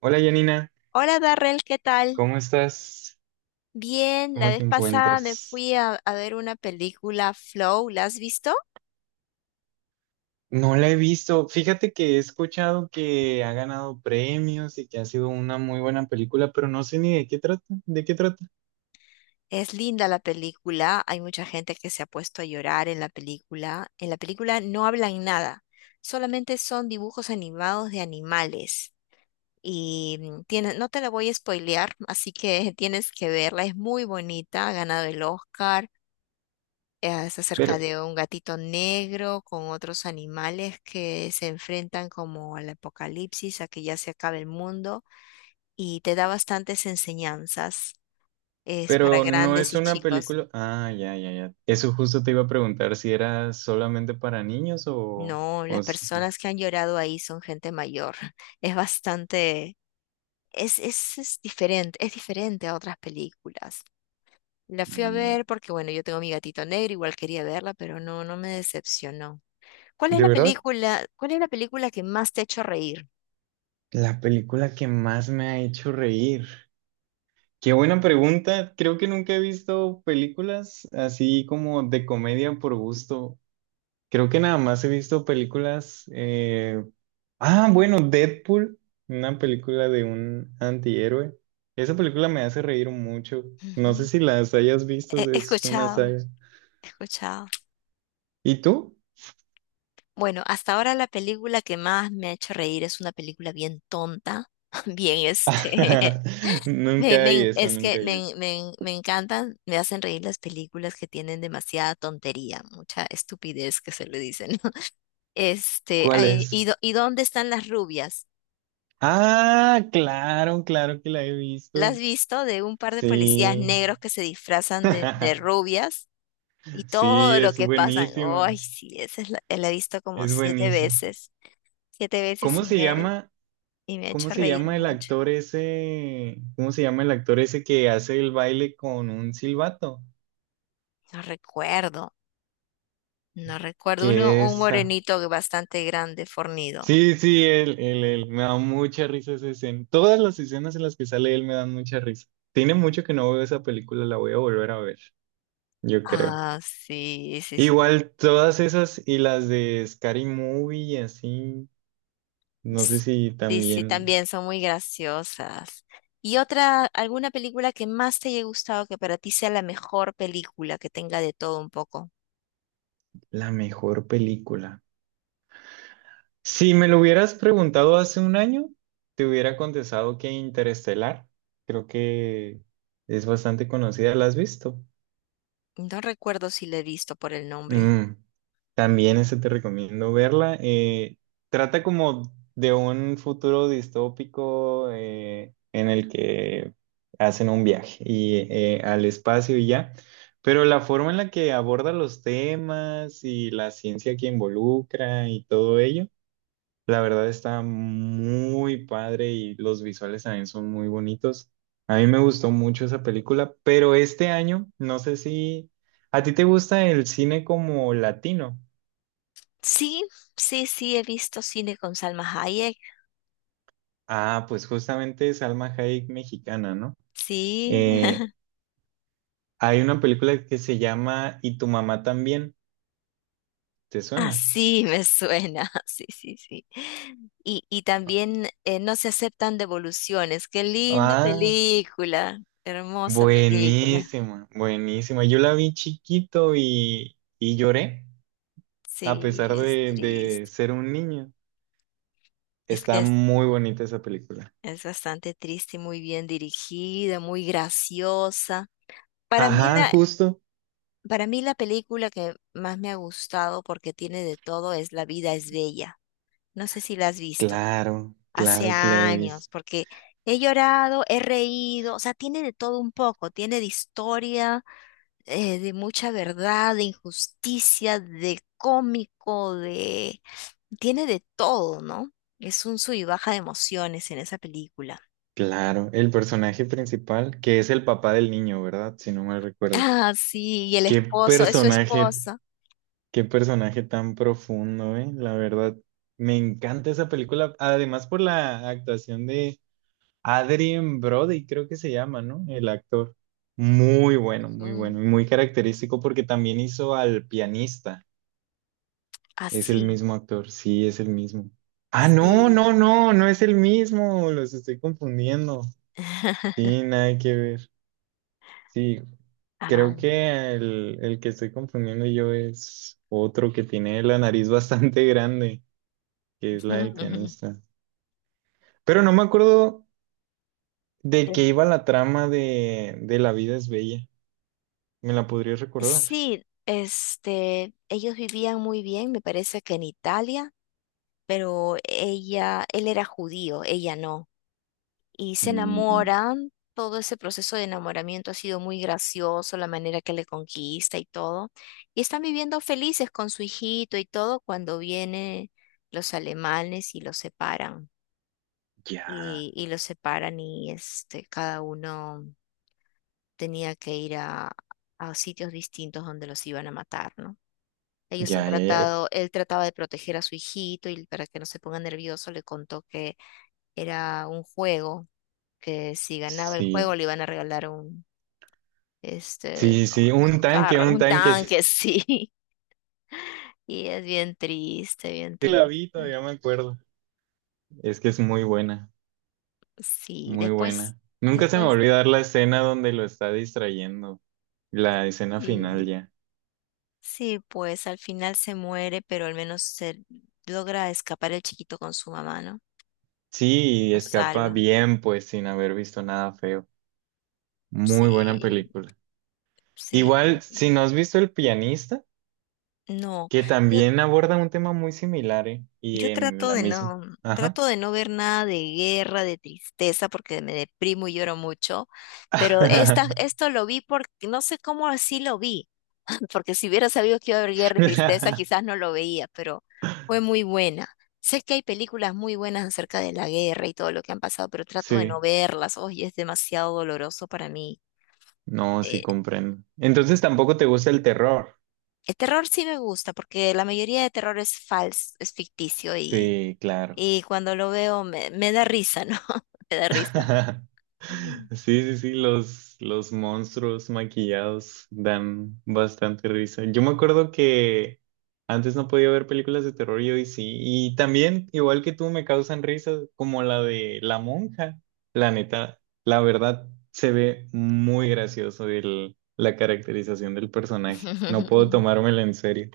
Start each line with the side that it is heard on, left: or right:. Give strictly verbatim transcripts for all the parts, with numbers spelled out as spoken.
right: Hola Janina,
left: Hola Darrell, ¿qué tal?
right: ¿cómo estás?
left: Bien, la
right: ¿Cómo
left: vez
right: te
left: pasada me
right: encuentras?
left: fui a, a ver una película Flow, ¿la has visto?
right: No la he visto. Fíjate que he escuchado que ha ganado premios y que ha sido una muy buena película, pero no sé ni de qué trata, de qué trata.
left: Es linda la película, hay mucha gente que se ha puesto a llorar en la película. En la película no hablan nada, solamente son dibujos animados de animales. Y mm, tiene- no te la voy a spoilear, así que tienes que verla, es muy bonita, ha ganado el Oscar. Eh, Es acerca
right: Pero,
left: de un gatito negro con otros animales que se enfrentan como al apocalipsis, a que ya se acabe el mundo, y te da bastantes enseñanzas. Es para
right: pero no
left: grandes
right: es
left: y
right: una
left: chicos.
right: película. Ah, ya, ya, ya. Eso justo te iba a preguntar si era solamente para niños o,
left: No,
right: o
left: las
right: s-
left: personas que han llorado ahí son gente mayor. Es bastante, es, es, es diferente, es diferente a otras películas. La fui a
right: mm,
left: ver porque, bueno, yo tengo mi gatito negro, igual quería verla, pero no, no me decepcionó. ¿Cuál es
right: ¿De
left: la
right: verdad?
left: película, cuál es la película que más te ha hecho reír?
right: La película que más me ha hecho reír. Qué buena pregunta. Creo que nunca he visto películas así como de comedia por gusto. Creo que nada más he visto películas. eh, Ah, bueno, Deadpool, una película de un antihéroe. Esa película me hace reír mucho. No sé
left: Ujú.
right: si las hayas visto,
left: He he
right: es una
left: escuchado,
right: saga.
left: he escuchado.
right: ¿Y tú?
left: Bueno, hasta ahora la película que más me ha hecho reír es una película bien tonta, bien este. Me,
right: Nunca
left: me
right: hay
left: en-
right: eso,
left: es que
right: nunca hay
left: me,
right: eso.
left: en- me, en- me encantan, me hacen reír las películas que tienen demasiada tontería, mucha estupidez que se le dicen. Este,
right: ¿Cuál
left: ay,
right: es?
left: ¿y, dó- y dónde están las rubias?
right: Ah, claro, claro que la he
left: ¿La
right: visto.
left: has visto de un par de policías
right: Sí.
left: negros que se disfrazan de, de rubias y todo
right: Sí,
left: lo
right: es
left: que pasan?
right: buenísima,
left: Ay, sí, esa es la, eh, la he visto como
right: es
left: siete
right: buenísimo.
left: veces, siete veces
right: ¿Cómo
left: y
right: se
left: me,
right: llama?
left: y me ha
right: ¿Cómo
left: hecho
right: se
left: reír
right: llama el
left: mucho.
right: actor ese? ¿Cómo se llama el actor ese que hace el baile con un silbato?
left: No recuerdo, no recuerdo. Uno,
right: ¿Que
left: un
right: es? Ah,
left: morenito bastante grande, fornido.
right: sí, sí, él, él, él. Me da mucha risa esa escena. Todas las escenas en las que sale él me dan mucha risa. Tiene mucho que no veo esa película, la voy a volver a ver, yo creo.
left: Ah, sí, sí, sí.
right: Igual todas esas y las de Scary Movie y así, no sé
left: Ts-
right: si
left: Sí, sí,
right: también
left: también son muy graciosas. ¿Y otra, alguna película que más te haya gustado que para ti sea la mejor película que tenga de todo un poco?
right: la mejor película. Si me lo hubieras preguntado hace un año, te hubiera contestado que Interestelar. Creo que es bastante conocida, ¿la has visto?
left: No recuerdo si la he visto por el nombre.
right: Mm, también esa te recomiendo verla. Eh, trata como de un futuro distópico eh, en el que hacen un viaje y, eh, al espacio y ya. Pero la forma en la que aborda los temas y la ciencia que involucra y todo ello. La verdad está muy padre y los visuales también son muy bonitos. A mí me gustó mucho esa película, pero este año, no sé si a ti te gusta el cine como latino.
left: Sí, sí, sí, he visto cine con Salma Hayek.
right: Ah, pues justamente Salma Hayek mexicana, ¿no?
left: Sí,
right: Eh, hay una película que se llama Y tu mamá también, ¿te suena?
left: así me suena. Sí, sí, sí. Y, y también eh, No se aceptan devoluciones. Qué linda
right: Ah,
left: película. Hermosa película.
right: buenísima, buenísima. Yo la vi chiquito y, y lloré a
left: Sí,
right: pesar
left: es
right: de, de
left: triste.
right: ser un niño.
left: Es que
right: Está
left: es,
right: muy bonita esa película.
left: es bastante triste y muy bien dirigida, muy graciosa. Para mí
right: Ajá,
left: la,
right: justo.
left: para mí la película que más me ha gustado porque tiene de todo es La vida es bella. No sé si la has visto.
right: Claro,
left: Hace
right: claro que la he
left: años,
right: visto.
left: porque he llorado, he reído, o sea, tiene de todo un poco, tiene de historia, eh, de mucha verdad, de injusticia, de cómico, de... Tiene de todo, ¿no? Es un sub y baja de emociones en esa película.
right: Claro, el personaje principal, que es el papá del niño, ¿verdad? Si no mal recuerdo.
left: Ah, sí, y el
right: Qué
left: esposo, es su
right: personaje,
left: esposa.
right: qué personaje tan profundo, ¿eh? La verdad, me encanta esa película. Además por la actuación de Adrien Brody, creo que se llama, ¿no? El actor. Muy bueno, muy
left: Mm,
right: bueno y muy característico porque también hizo al pianista. Es el
left: así,
right: mismo actor, sí, es el mismo. Ah, no, no,
left: sí.
right: no, no es el mismo, los estoy confundiendo. Sí, nada que ver. Sí, creo
left: Ah,
right: que el, el que estoy confundiendo yo es otro que tiene la nariz bastante grande, que es la del pianista. Pero no me acuerdo de, qué iba la trama de, de La vida es bella. ¿Me la podrías recordar?
left: sí, este, ellos vivían muy bien, me parece que en Italia, pero ella, él era judío, ella no. Y se
right: Mm,
left: enamoran, todo ese proceso de enamoramiento ha sido muy gracioso, la manera que le conquista y todo. Y están viviendo felices con su hijito y todo cuando vienen los alemanes y los separan.
right: ya,
left: Y, y los separan y este, cada uno tenía que ir a, a sitios distintos donde los iban a matar, ¿no? Ellos han
right: ya, ya, ya.
left: tratado, él trataba de proteger a su hijito y para que no se ponga nervioso le contó que era un juego, que si ganaba el juego
right: Sí,
left: le iban a regalar un, este,
right: sí, sí,
left: como
right: un
left: esos
right: tanque,
left: carros,
right: un
left: un
right: tanque, sí
left: tanque, sí. Y es bien triste, bien
right: la
left: triste.
right: vi, todavía me acuerdo. Es que es muy buena,
left: Sí,
right: muy
left: después,
right: buena. Nunca se me va a
left: después,
right: olvidar la escena donde lo está distrayendo, la escena final
left: sí,
right: ya.
left: sí, pues al final se muere, pero al menos se logra escapar el chiquito con su mamá, ¿no?
right: Sí, y
left: Lo
right: escapa
left: salva.
right: bien, pues sin haber visto nada feo. Muy buena
left: Sí,
right: película.
left: sí.
right: Igual, si no has visto El pianista,
left: No.
right: que
left: yo,
right: también aborda un tema muy similar, ¿eh? Y
left: Yo
right: en
left: trato
right: la
left: de
right: misma.
left: no,
right: Ajá.
left: trato de no ver nada de guerra, de tristeza, porque me deprimo y lloro mucho. Pero esta, esto lo vi porque no sé cómo así lo vi, porque si hubiera sabido que iba a haber guerra y tristeza, quizás no lo veía, pero fue muy buena. Sé que hay películas muy buenas acerca de la guerra y todo lo que han pasado, pero trato de no
right: Sí,
left: verlas. Oye, es demasiado doloroso para mí.
right: no, sí
left: Eh,
right: comprendo. Entonces tampoco te gusta el terror.
left: el terror sí me gusta, porque la mayoría de terror es falso, es ficticio y
right: Sí, claro.
left: Y cuando lo veo me, me da risa, ¿no? Me da risa.
right: Sí, sí, sí, los, los monstruos maquillados dan bastante risa. Yo me acuerdo que antes no podía ver películas de terror y hoy sí. Y también, igual que tú, me causan risas como la de La Monja. La neta, la verdad, se ve muy gracioso el, la caracterización del personaje. No puedo tomármela en serio.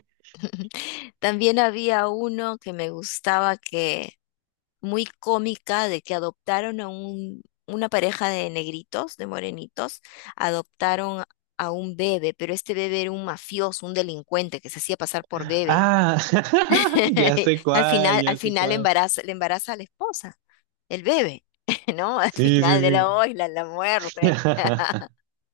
left: También había uno que me gustaba que, muy cómica, de que adoptaron a un, una pareja de negritos, de morenitos, adoptaron a un bebé, pero este bebé era un mafioso, un delincuente que se hacía pasar por bebé.
right: Ah, ya sé
left: Al
right: cuál,
left: final, al
right: ya sé
left: final
right: cuál.
left: embaraza, le embaraza a la esposa, el bebé, ¿no? Al
right: Sí, sí,
left: final de
right: sí.
left: la ola, la muerte.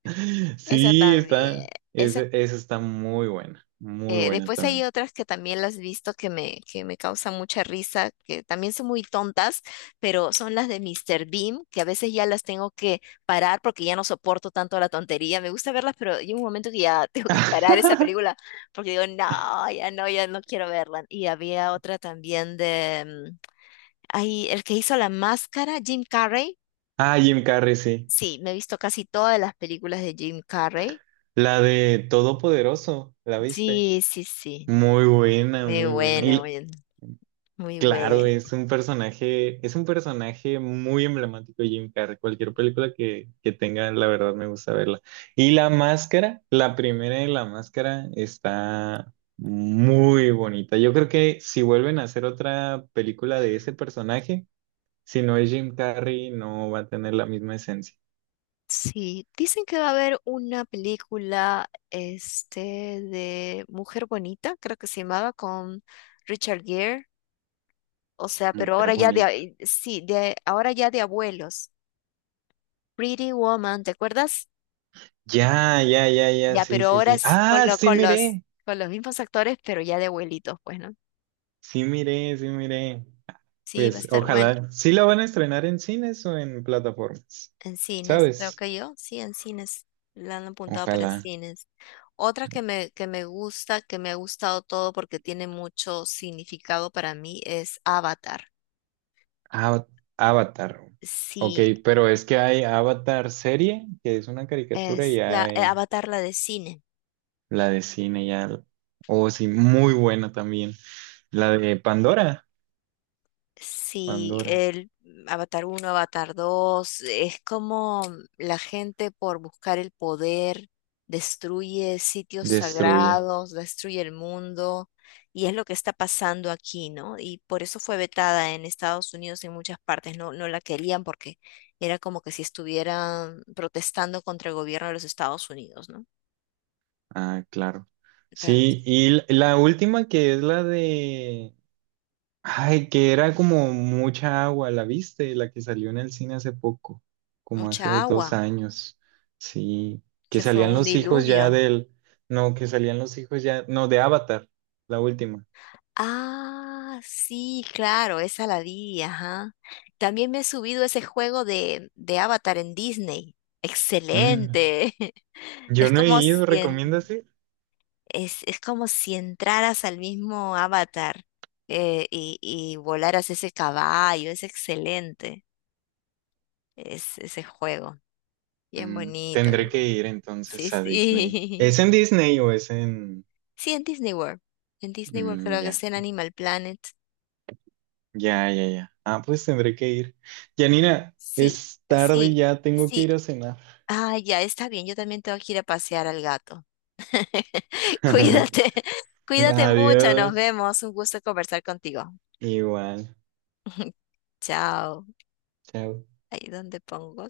left: Esa
right: Sí,
left: también,
right: está.
left: esa
right: Ese- Esa está muy buena. Muy
left: Eh,
right: buena
left: después hay
right: también.
left: otras que también las he visto que me, que me causan mucha risa, que también son muy tontas, pero son las de mister Bean, que a veces ya las tengo que parar porque ya no soporto tanto la tontería. Me gusta verlas, pero hay un momento que ya tengo que parar esa película porque digo, no, ya no, ya no quiero verla. Y había otra también de, mm, ahí, el que hizo la máscara, Jim Carrey.
right: Ah, Jim Carrey, sí.
left: Sí, me he visto casi todas las películas de Jim Carrey.
right: La de Todopoderoso, ¿la viste?
left: Sí, sí, sí.
right: Muy buena,
left: Muy
right: muy buena.
left: buena,
right: Y
left: muy, muy
right: claro,
left: buena.
right: es un personaje, es un personaje muy emblemático de Jim Carrey. Cualquier película que, que tenga, la verdad me gusta verla. Y La Máscara, la primera de La Máscara está muy bonita. Yo creo que si vuelven a hacer otra película de ese personaje, si no es Jim Carrey, no va a tener la misma esencia.
left: Sí, dicen que va a haber una película este de Mujer Bonita, creo que se llamaba, con Richard Gere, o sea, pero
right: Mujer
left: ahora ya de,
right: bonita.
left: a- sí, de ahora ya de abuelos. Pretty Woman, ¿te acuerdas?
right: Ya, ya, ya, ya,
left: Ya,
right: sí,
left: pero
right: sí,
left: ahora
right: sí.
left: es con
right: Ah,
left: lo,
right: sí,
left: con los
right: miré.
left: con los mismos actores, pero ya de abuelitos, pues, ¿no?
right: Sí, miré, sí, miré.
left: Sí, va a
right: Pues
left: estar bueno
right: ojalá. Sí la van a estrenar en cines o en plataformas.
left: en cines, creo
right: ¿Sabes?
left: que yo, sí, en cines. La han apuntado para
right: Ojalá.
left: cines. Otra que me, que me gusta, que me ha gustado todo porque tiene mucho significado para mí es Avatar.
right: Ava- Avatar. Ok,
left: Sí,
right: pero es que hay Avatar serie, que es una caricatura, y
left: es la eh,
right: hay
left: Avatar la de cine.
right: la de cine, ya. Oh, sí, muy buena también. La de Pandora.
left: Sí,
right: Pandora.
left: el Avatar uno, Avatar dos, es como la gente por buscar el poder destruye sitios
right: Destruye.
left: sagrados, destruye el mundo, y es lo que está pasando aquí, ¿no? Y por eso fue vetada en Estados Unidos y en muchas partes, no, no la querían porque era como que si estuvieran protestando contra el gobierno de los Estados Unidos, ¿no?
right: Ah, claro.
left: Pero,
right: Sí,
left: sí,
right: y l- la última que es la de... Ay, que era como mucha agua, ¿la viste? La que salió en el cine hace poco, como
left: mucha
right: hace dos
left: agua,
right: años. Sí, que
left: que fue
right: salían
left: un
right: los hijos ya
left: diluvio.
right: del... No, que salían los hijos ya... No, de Avatar, la última.
left: Ah, sí, claro, esa la vi, ajá. También me he subido ese juego de, de Avatar en Disney.
right: Mm,
left: Excelente. Es
right: yo no he
left: como si
right: ido,
left: en-
right: ¿recomiendas ir?
left: es, es como si entraras al mismo Avatar eh, y, y volaras ese caballo. Es excelente es, ese juego. Bien
right: Mm,
left: bonito,
right: Tendré
left: bien
right: que
left: bonito.
right: ir
left: Sí,
right: entonces a Disney.
left: sí.
right: ¿Es en Disney o es en...
left: Sí, en Disney World. En Disney World
right: Mm,
left: creo que
right: ya.
left: es en Animal Planet.
right: Ya, ya, ya. Ah, pues tendré que ir. Janina,
left: Sí,
right: es tarde y
left: sí,
right: ya tengo que
left: sí.
right: ir a cenar.
left: Ah, ya está bien, yo también tengo que ir a pasear al gato. Cuídate, cuídate mucho, nos
right: Adiós.
left: vemos. Un gusto conversar contigo.
right: Igual.
left: Chao.
right: Chao.
left: Ahí donde pongo.